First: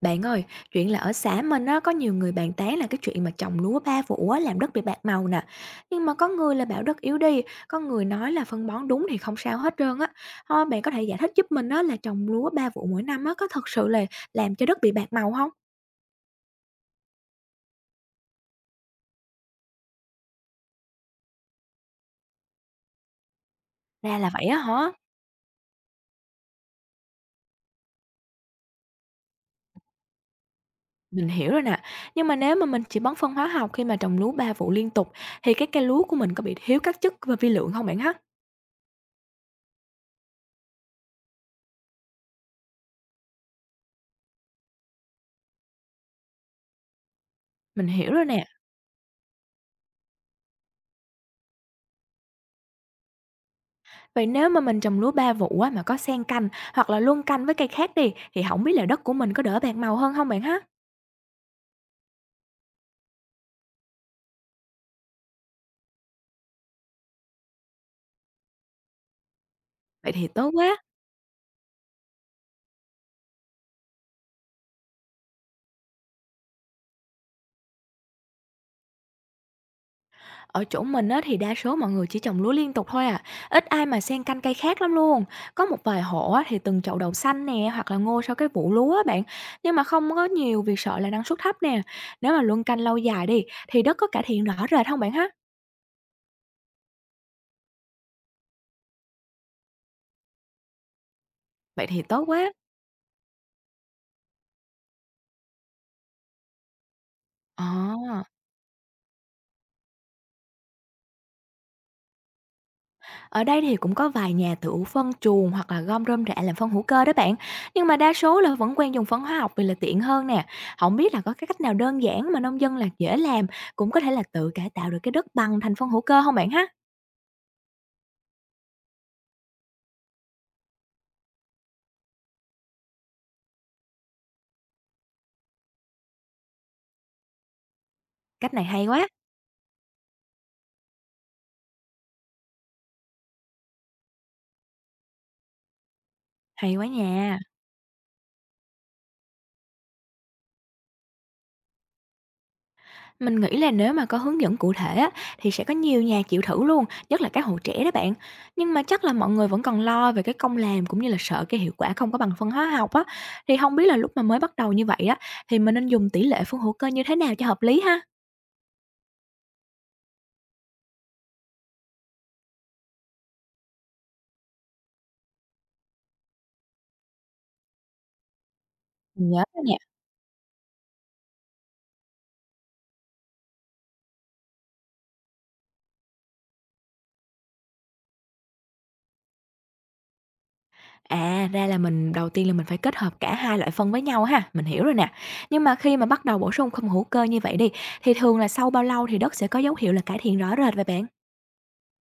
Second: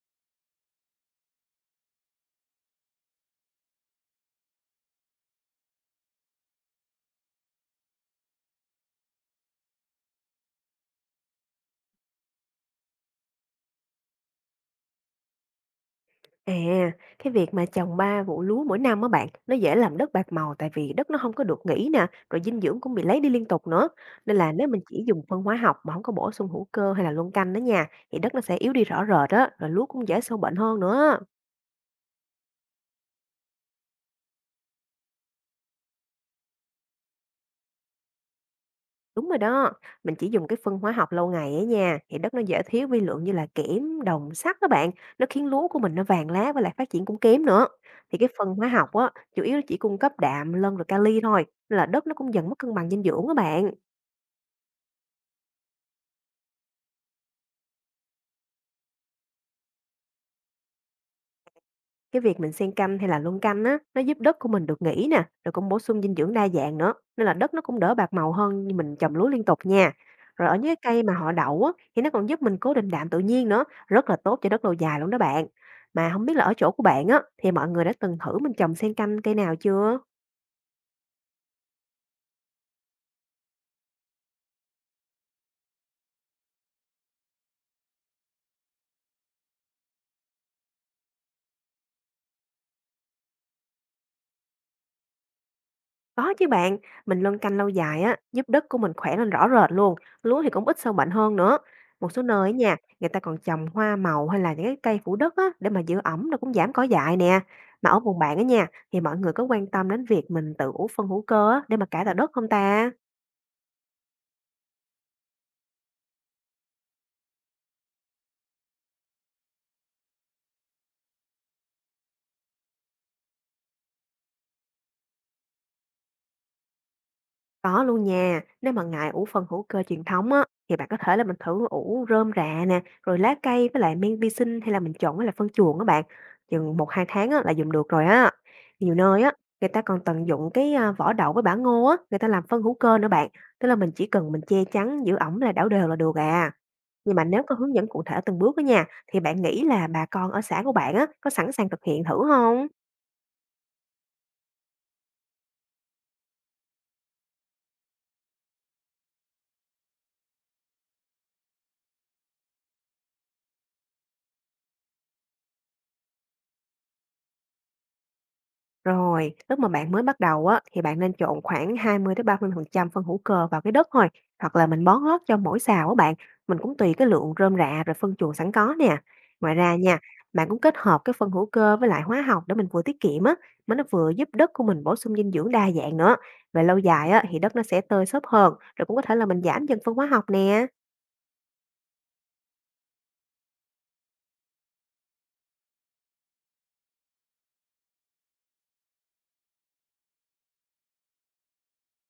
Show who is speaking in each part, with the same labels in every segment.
Speaker 1: Bạn ơi, chuyện là ở xã mình á, có nhiều người bàn tán là cái chuyện mà trồng lúa ba vụ á, làm đất bị bạc màu nè. Nhưng mà có người là bảo đất yếu đi, có người nói là phân bón đúng thì không sao hết trơn á. Thôi bạn có thể giải thích giúp mình á, là trồng lúa ba vụ mỗi năm á, có thật sự là làm cho đất bị bạc màu không?
Speaker 2: À, cái việc mà trồng 3 vụ lúa mỗi năm á bạn, nó dễ làm đất bạc màu tại vì đất nó không có được nghỉ nè, rồi dinh dưỡng cũng bị lấy đi liên tục nữa.
Speaker 1: Ra là
Speaker 2: Nên
Speaker 1: vậy
Speaker 2: là
Speaker 1: á
Speaker 2: nếu mình
Speaker 1: hả?
Speaker 2: chỉ dùng phân hóa học mà không có bổ sung hữu cơ hay là luân canh đó nha, thì đất nó sẽ yếu đi rõ rệt đó rồi lúa cũng dễ sâu bệnh hơn nữa.
Speaker 1: Mình hiểu rồi nè. Nhưng mà nếu mà mình chỉ bón phân hóa học khi mà trồng lúa ba vụ liên tục thì cái cây lúa của mình có bị thiếu các chất và vi lượng không bạn ha?
Speaker 2: Đúng rồi đó, mình chỉ dùng cái phân hóa học lâu ngày á nha, thì đất nó dễ thiếu vi lượng như là kẽm, đồng, sắt các bạn, nó khiến lúa của mình nó vàng lá và lại phát triển cũng kém nữa.
Speaker 1: Mình hiểu
Speaker 2: Thì
Speaker 1: rồi
Speaker 2: cái
Speaker 1: nè.
Speaker 2: phân hóa học á, chủ yếu nó chỉ cung cấp đạm, lân rồi kali thôi, nên là đất nó cũng dần mất cân bằng dinh dưỡng các bạn.
Speaker 1: Vậy nếu mà mình trồng lúa 3 vụ á, mà có xen canh hoặc là luân canh với cây khác đi, thì không biết là đất của mình có đỡ bạc màu hơn không bạn ha?
Speaker 2: Cái việc mình xen canh hay là luân canh á, nó giúp đất của mình được nghỉ nè, rồi cũng bổ sung dinh dưỡng đa dạng nữa, nên là đất nó cũng đỡ bạc màu hơn như mình trồng lúa liên tục nha.
Speaker 1: Vậy thì
Speaker 2: Rồi
Speaker 1: tốt
Speaker 2: ở những
Speaker 1: quá.
Speaker 2: cái cây mà họ đậu á, thì nó còn giúp mình cố định đạm tự nhiên nữa, rất là tốt cho đất lâu dài luôn đó bạn. Mà không biết là ở chỗ của bạn á, thì mọi người đã từng thử mình trồng xen canh cây nào chưa?
Speaker 1: Ở chỗ mình á, thì đa số mọi người chỉ trồng lúa liên tục thôi à, ít ai mà xen canh cây khác lắm luôn. Có một vài hộ á, thì từng chậu đậu xanh nè, hoặc là ngô sau cái vụ lúa á bạn, nhưng mà không có nhiều vì sợ là năng suất thấp nè. Nếu mà luân canh lâu dài đi, thì đất có cải thiện rõ rệt không bạn ha?
Speaker 2: Có chứ bạn, mình luân canh lâu dài á, giúp đất của mình khỏe lên rõ rệt luôn, lúa thì cũng ít sâu bệnh hơn nữa.
Speaker 1: Vậy thì
Speaker 2: Một số
Speaker 1: tốt
Speaker 2: nơi
Speaker 1: quá.
Speaker 2: ấy nha, người ta còn trồng hoa màu hay là những cái cây phủ đất á, để mà giữ ẩm nó cũng giảm cỏ dại nè.
Speaker 1: Ờ.
Speaker 2: Mà ở vùng bạn á nha, thì mọi người có quan tâm đến việc mình tự ủ phân hữu cơ á, để mà cải tạo đất không ta?
Speaker 1: Ở đây thì cũng có vài nhà tự phân chuồng hoặc là gom rơm rạ làm phân hữu cơ đó bạn. Nhưng mà đa số là vẫn quen dùng phân hóa học vì là tiện hơn nè. Không biết là có cái cách nào đơn giản mà nông dân là dễ làm cũng có thể là tự cải tạo được cái đất bằng thành phân hữu cơ không bạn ha?
Speaker 2: Có luôn nha, nếu mà ngại ủ phần hữu cơ truyền thống á, thì bạn có thể là mình thử ủ rơm rạ nè, rồi lá cây với lại men vi sinh hay là mình trộn với lại phân chuồng các bạn. Chừng 1-2 tháng á, là dùng được rồi á.
Speaker 1: Cách này
Speaker 2: Nhiều nơi á, người ta còn tận dụng vỏ đậu với bã ngô á, người ta làm phân hữu cơ nữa bạn. Tức là mình chỉ cần mình che chắn, giữ ẩm là đảo đều là được à.
Speaker 1: hay quá
Speaker 2: Nhưng mà
Speaker 1: nha.
Speaker 2: nếu có hướng dẫn cụ thể từng bước á nha, thì bạn nghĩ là bà con ở xã của bạn á, có sẵn sàng thực hiện thử không?
Speaker 1: Mình nghĩ là nếu mà có hướng dẫn cụ thể á, thì sẽ có nhiều nhà chịu thử luôn, nhất là các hộ trẻ đó bạn. Nhưng mà chắc là mọi người vẫn còn lo về cái công làm cũng như là sợ cái hiệu quả không có bằng phân hóa học á. Thì không biết là lúc mà mới bắt đầu như vậy á, thì mình nên dùng tỷ lệ phân hữu cơ như thế nào cho hợp lý ha?
Speaker 2: Rồi, lúc mà bạn mới bắt đầu á, thì bạn nên trộn khoảng hai mươi mươi ba mươi phần trăm phân hữu cơ vào cái đất thôi, hoặc là mình bón lót cho mỗi sào á bạn. Mình cũng tùy cái lượng rơm rạ rồi phân chuồng sẵn có nè.
Speaker 1: Mình nhớ
Speaker 2: Ngoài
Speaker 1: rồi
Speaker 2: ra
Speaker 1: nè.
Speaker 2: nha, bạn cũng kết hợp cái phân hữu cơ với lại hóa học để mình vừa tiết kiệm á, mà nó vừa giúp đất của mình bổ sung dinh dưỡng đa dạng nữa. Về lâu dài á, thì đất nó sẽ tơi xốp hơn, rồi cũng có thể là mình giảm dần phân hóa học nè.
Speaker 1: À, ra là mình đầu tiên là mình phải kết hợp cả hai loại phân với nhau ha, mình hiểu rồi nè. Nhưng mà khi mà bắt đầu bổ sung không hữu cơ như vậy đi, thì thường là sau bao lâu thì đất sẽ có dấu hiệu là cải thiện rõ rệt vậy bạn?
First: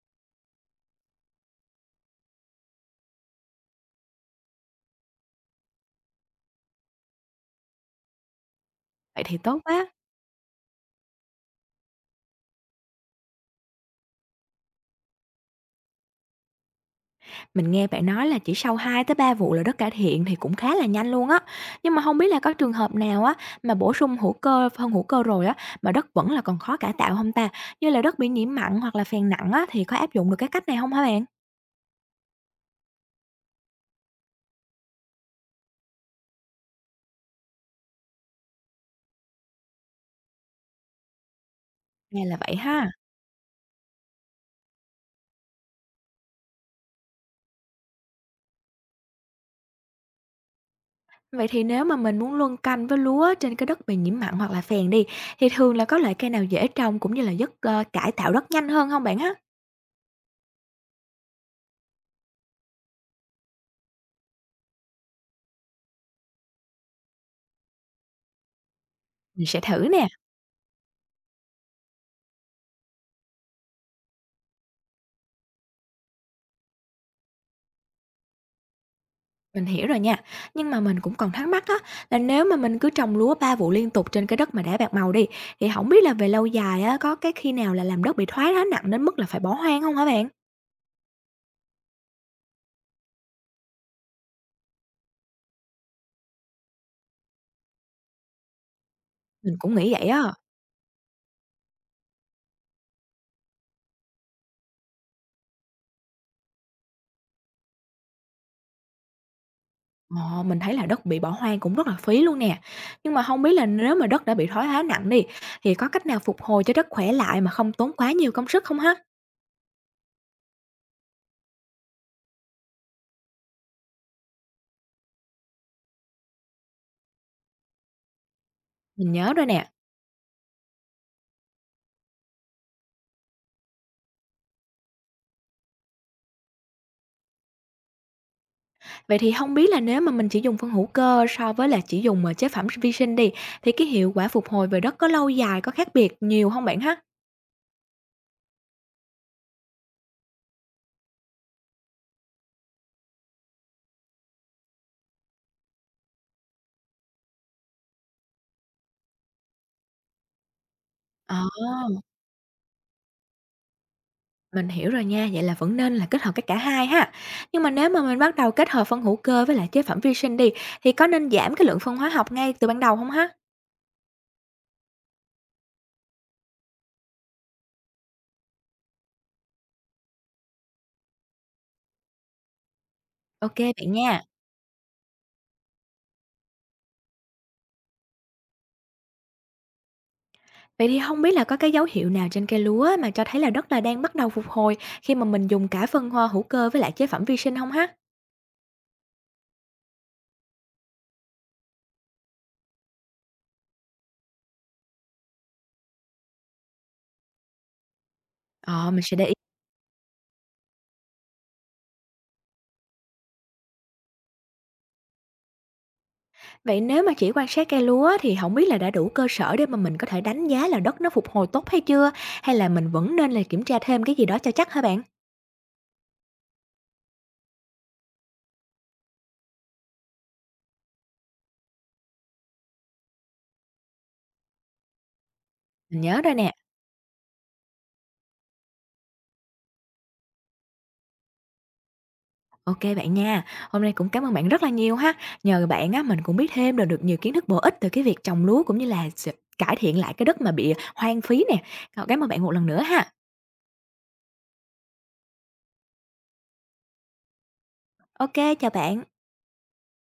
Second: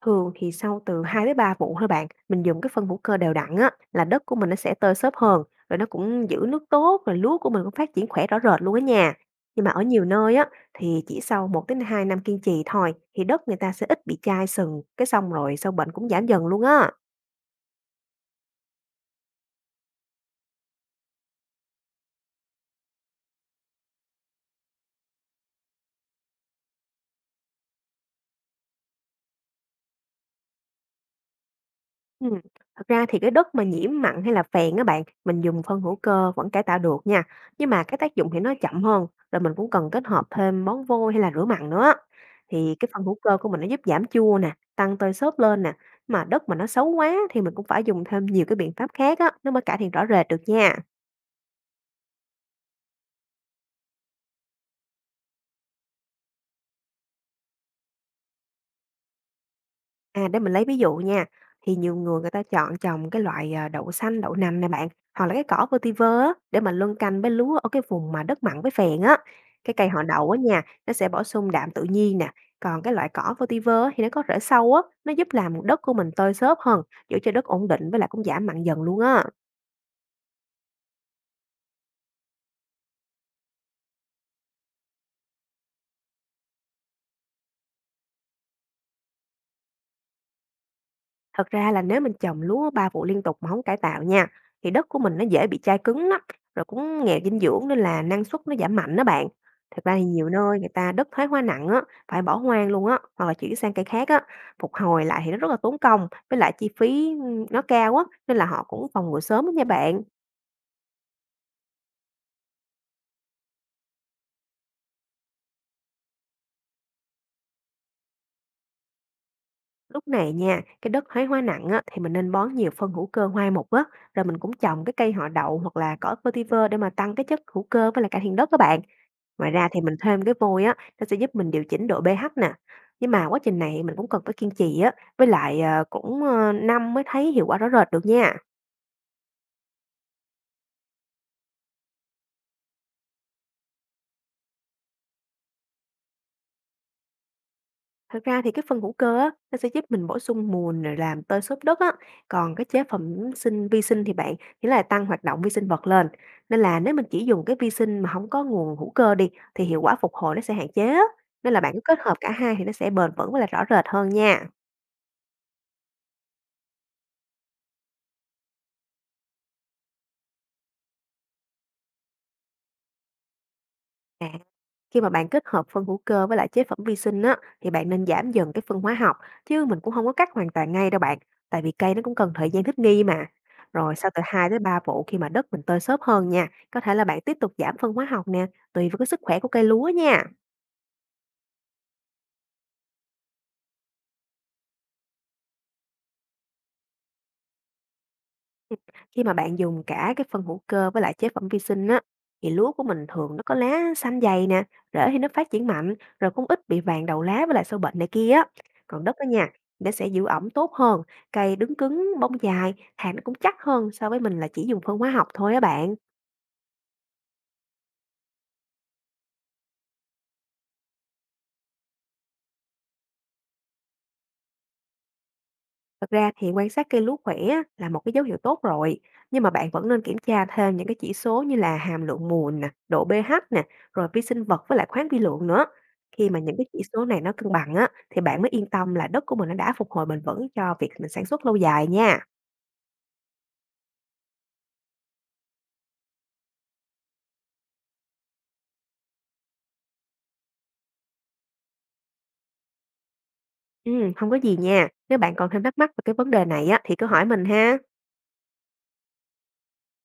Speaker 2: Thường thì sau từ 2-3 vụ thôi bạn, mình dùng cái phân hữu cơ đều đặn á, là đất của mình nó sẽ tơi xốp hơn, rồi nó cũng giữ nước tốt, rồi lúa của mình cũng phát triển khỏe rõ rệt luôn á nha.
Speaker 1: Vậy thì tốt
Speaker 2: Nhưng mà ở
Speaker 1: quá.
Speaker 2: nhiều nơi á, thì chỉ sau 1-2 năm kiên trì thôi, thì đất người ta sẽ ít bị chai sừng, cái xong rồi sâu bệnh cũng giảm dần luôn á.
Speaker 1: Mình nghe bạn nói là chỉ sau 2 tới 3 vụ là đất cải thiện thì cũng khá là nhanh luôn á. Nhưng mà không biết là có trường hợp nào á, mà bổ sung hữu cơ, phân hữu cơ rồi á, mà đất vẫn là còn khó cải tạo không ta? Như là đất bị nhiễm mặn hoặc là phèn nặng á, thì có áp dụng được cái cách này không hả bạn?
Speaker 2: Ừm, Thật ra thì cái đất mà nhiễm mặn hay là phèn á bạn, mình dùng phân hữu cơ vẫn cải tạo được nha, nhưng mà cái tác dụng thì nó chậm hơn, rồi mình cũng cần kết hợp thêm bón vôi hay là rửa mặn nữa.
Speaker 1: Nghe là vậy
Speaker 2: Thì cái
Speaker 1: ha.
Speaker 2: phân hữu cơ của mình nó giúp giảm chua nè, tăng tơi xốp lên nè, mà đất mà nó xấu quá thì mình cũng phải dùng thêm nhiều cái biện pháp khác á, nó mới cải thiện rõ rệt được nha.
Speaker 1: Vậy thì nếu mà mình muốn luân canh với lúa trên cái đất bị nhiễm mặn hoặc là phèn đi, thì thường là có loại cây nào dễ trồng cũng như là cải tạo đất nhanh hơn không bạn ha?
Speaker 2: À, để mình lấy ví dụ nha, thì nhiều người người ta chọn trồng cái loại, đậu xanh, đậu nành này bạn, hoặc là cái cỏ vetiver á, để mà luân canh với lúa ở cái vùng mà đất mặn với phèn á.
Speaker 1: Mình sẽ
Speaker 2: Cái
Speaker 1: thử
Speaker 2: cây họ
Speaker 1: nè.
Speaker 2: đậu á nha, nó sẽ bổ sung đạm tự nhiên nè, còn cái loại cỏ vetiver á thì nó có rễ sâu á, nó giúp làm đất của mình tơi xốp hơn, giữ cho đất ổn định với lại cũng giảm mặn dần luôn á.
Speaker 1: Mình hiểu rồi nha, nhưng mà mình cũng còn thắc mắc á, là nếu mà mình cứ trồng lúa 3 vụ liên tục trên cái đất mà đã bạc màu đi, thì không biết là về lâu dài á, có cái khi nào là làm đất bị thoái hóa nặng đến mức là phải bỏ hoang không hả bạn?
Speaker 2: Thật ra là nếu mình trồng lúa 3 vụ liên tục mà không cải tạo nha, thì đất của mình nó dễ bị chai cứng đó rồi cũng nghèo dinh dưỡng nên là năng suất nó giảm mạnh đó bạn.
Speaker 1: Mình cũng
Speaker 2: Thật
Speaker 1: nghĩ
Speaker 2: ra thì
Speaker 1: vậy
Speaker 2: nhiều
Speaker 1: á,
Speaker 2: nơi người ta đất thoái hóa nặng á, phải bỏ hoang luôn á, hoặc là chuyển sang cây khác á, phục hồi lại thì nó rất là tốn công, với lại chi phí, nó cao á, nên là họ cũng phòng ngừa sớm á nha bạn.
Speaker 1: ờ, mình thấy là đất bị bỏ hoang cũng rất là phí luôn nè. Nhưng mà không biết là nếu mà đất đã bị thoái hóa nặng đi, thì có cách nào phục hồi cho đất khỏe lại mà không tốn quá nhiều công sức không ha?
Speaker 2: Lúc này nha, cái đất thoái hóa nặng á, thì mình nên bón nhiều phân hữu cơ hoai mục á, rồi mình cũng trồng cái cây họ đậu hoặc là cỏ vetiver để mà tăng cái chất hữu cơ với lại cải thiện đất các bạn.
Speaker 1: Mình nhớ rồi
Speaker 2: Ngoài ra
Speaker 1: nè.
Speaker 2: thì mình thêm cái vôi á, nó sẽ giúp mình điều chỉnh độ pH nè. Nhưng mà quá trình này mình cũng cần phải kiên trì á, với lại, cũng, năm mới thấy hiệu quả rõ rệt được nha.
Speaker 1: Vậy thì không biết là nếu mà mình chỉ dùng phân hữu cơ so với là chỉ dùng, chế phẩm vi sinh đi, thì cái hiệu quả phục hồi về đất có lâu dài, có khác biệt nhiều không bạn ha?
Speaker 2: Thực ra thì cái phân hữu cơ á, nó sẽ giúp mình bổ sung mùn rồi làm tơi xốp đất á, còn cái chế phẩm sinh vi sinh thì bạn, chỉ là tăng hoạt động vi sinh vật lên. Nên là nếu mình chỉ dùng cái vi sinh mà không có nguồn hữu cơ đi, thì hiệu quả phục hồi nó sẽ hạn chế á,
Speaker 1: Ờ,
Speaker 2: nên là bạn cứ kết hợp cả hai thì nó sẽ bền vững và là rõ rệt hơn nha.
Speaker 1: mình hiểu rồi nha, vậy là vẫn nên là kết hợp cái cả hai ha. Nhưng mà nếu mà mình bắt đầu kết hợp phân hữu cơ với lại chế phẩm vi sinh đi, thì có nên giảm cái lượng phân hóa học ngay từ ban đầu không ha?
Speaker 2: À, khi mà bạn kết hợp phân hữu cơ với lại chế phẩm vi sinh á, thì bạn nên giảm dần cái phân hóa học, chứ mình cũng không có cắt hoàn toàn ngay đâu bạn. Tại vì cây nó cũng cần thời gian thích nghi mà.
Speaker 1: OK bạn
Speaker 2: Rồi sau
Speaker 1: nha.
Speaker 2: từ 2 tới 3 vụ khi mà đất mình tơi xốp hơn nha, có thể là bạn tiếp tục giảm phân hóa học nè, tùy vào cái sức khỏe của cây lúa nha.
Speaker 1: Vậy thì không biết là có cái dấu hiệu nào trên cây lúa mà cho thấy là đất là đang bắt đầu phục hồi khi mà mình dùng cả phân hoa hữu cơ với lại chế phẩm vi sinh không ha?
Speaker 2: Khi mà bạn dùng cả cái phân hữu cơ với lại chế phẩm vi sinh á, thì lúa của mình thường nó có lá xanh dày nè, rễ thì nó phát triển mạnh, rồi cũng ít bị vàng đầu lá với lại sâu bệnh này kia á.
Speaker 1: Ờ, mình
Speaker 2: Còn
Speaker 1: sẽ
Speaker 2: đất đó
Speaker 1: để ý.
Speaker 2: nha, nó sẽ giữ ẩm tốt hơn, cây đứng cứng, bông dài, hạt nó cũng chắc hơn so với mình là chỉ dùng phân hóa học thôi á bạn.
Speaker 1: Vậy nếu mà chỉ quan sát cây lúa thì không biết là đã đủ cơ sở để mà mình có thể đánh giá là đất nó phục hồi tốt hay chưa? Hay là mình vẫn nên là kiểm tra thêm cái gì đó cho chắc hả bạn?
Speaker 2: Thật ra thì quan sát cây lúa khỏe á, là một cái dấu hiệu tốt rồi, nhưng mà bạn vẫn nên kiểm tra thêm những cái chỉ số như là hàm lượng mùn nè, độ pH nè, rồi vi sinh vật với lại khoáng vi lượng nữa.
Speaker 1: Mình nhớ
Speaker 2: Khi
Speaker 1: rồi
Speaker 2: mà
Speaker 1: nè.
Speaker 2: những cái chỉ số này nó cân bằng á, thì bạn mới yên tâm là đất của mình nó đã phục hồi bền vững cho việc mình sản xuất lâu dài nha.
Speaker 1: OK bạn nha. Hôm nay cũng cảm ơn bạn rất là nhiều ha. Nhờ bạn á, mình cũng biết thêm được được nhiều kiến thức bổ ích từ cái việc trồng lúa cũng như là cải thiện lại cái đất mà bị hoang phí nè. Cảm ơn bạn một lần nữa ha.
Speaker 2: Ừ, không có gì nha. Nếu bạn còn thêm thắc mắc về cái vấn đề này á, thì cứ hỏi mình ha.
Speaker 1: OK chào bạn.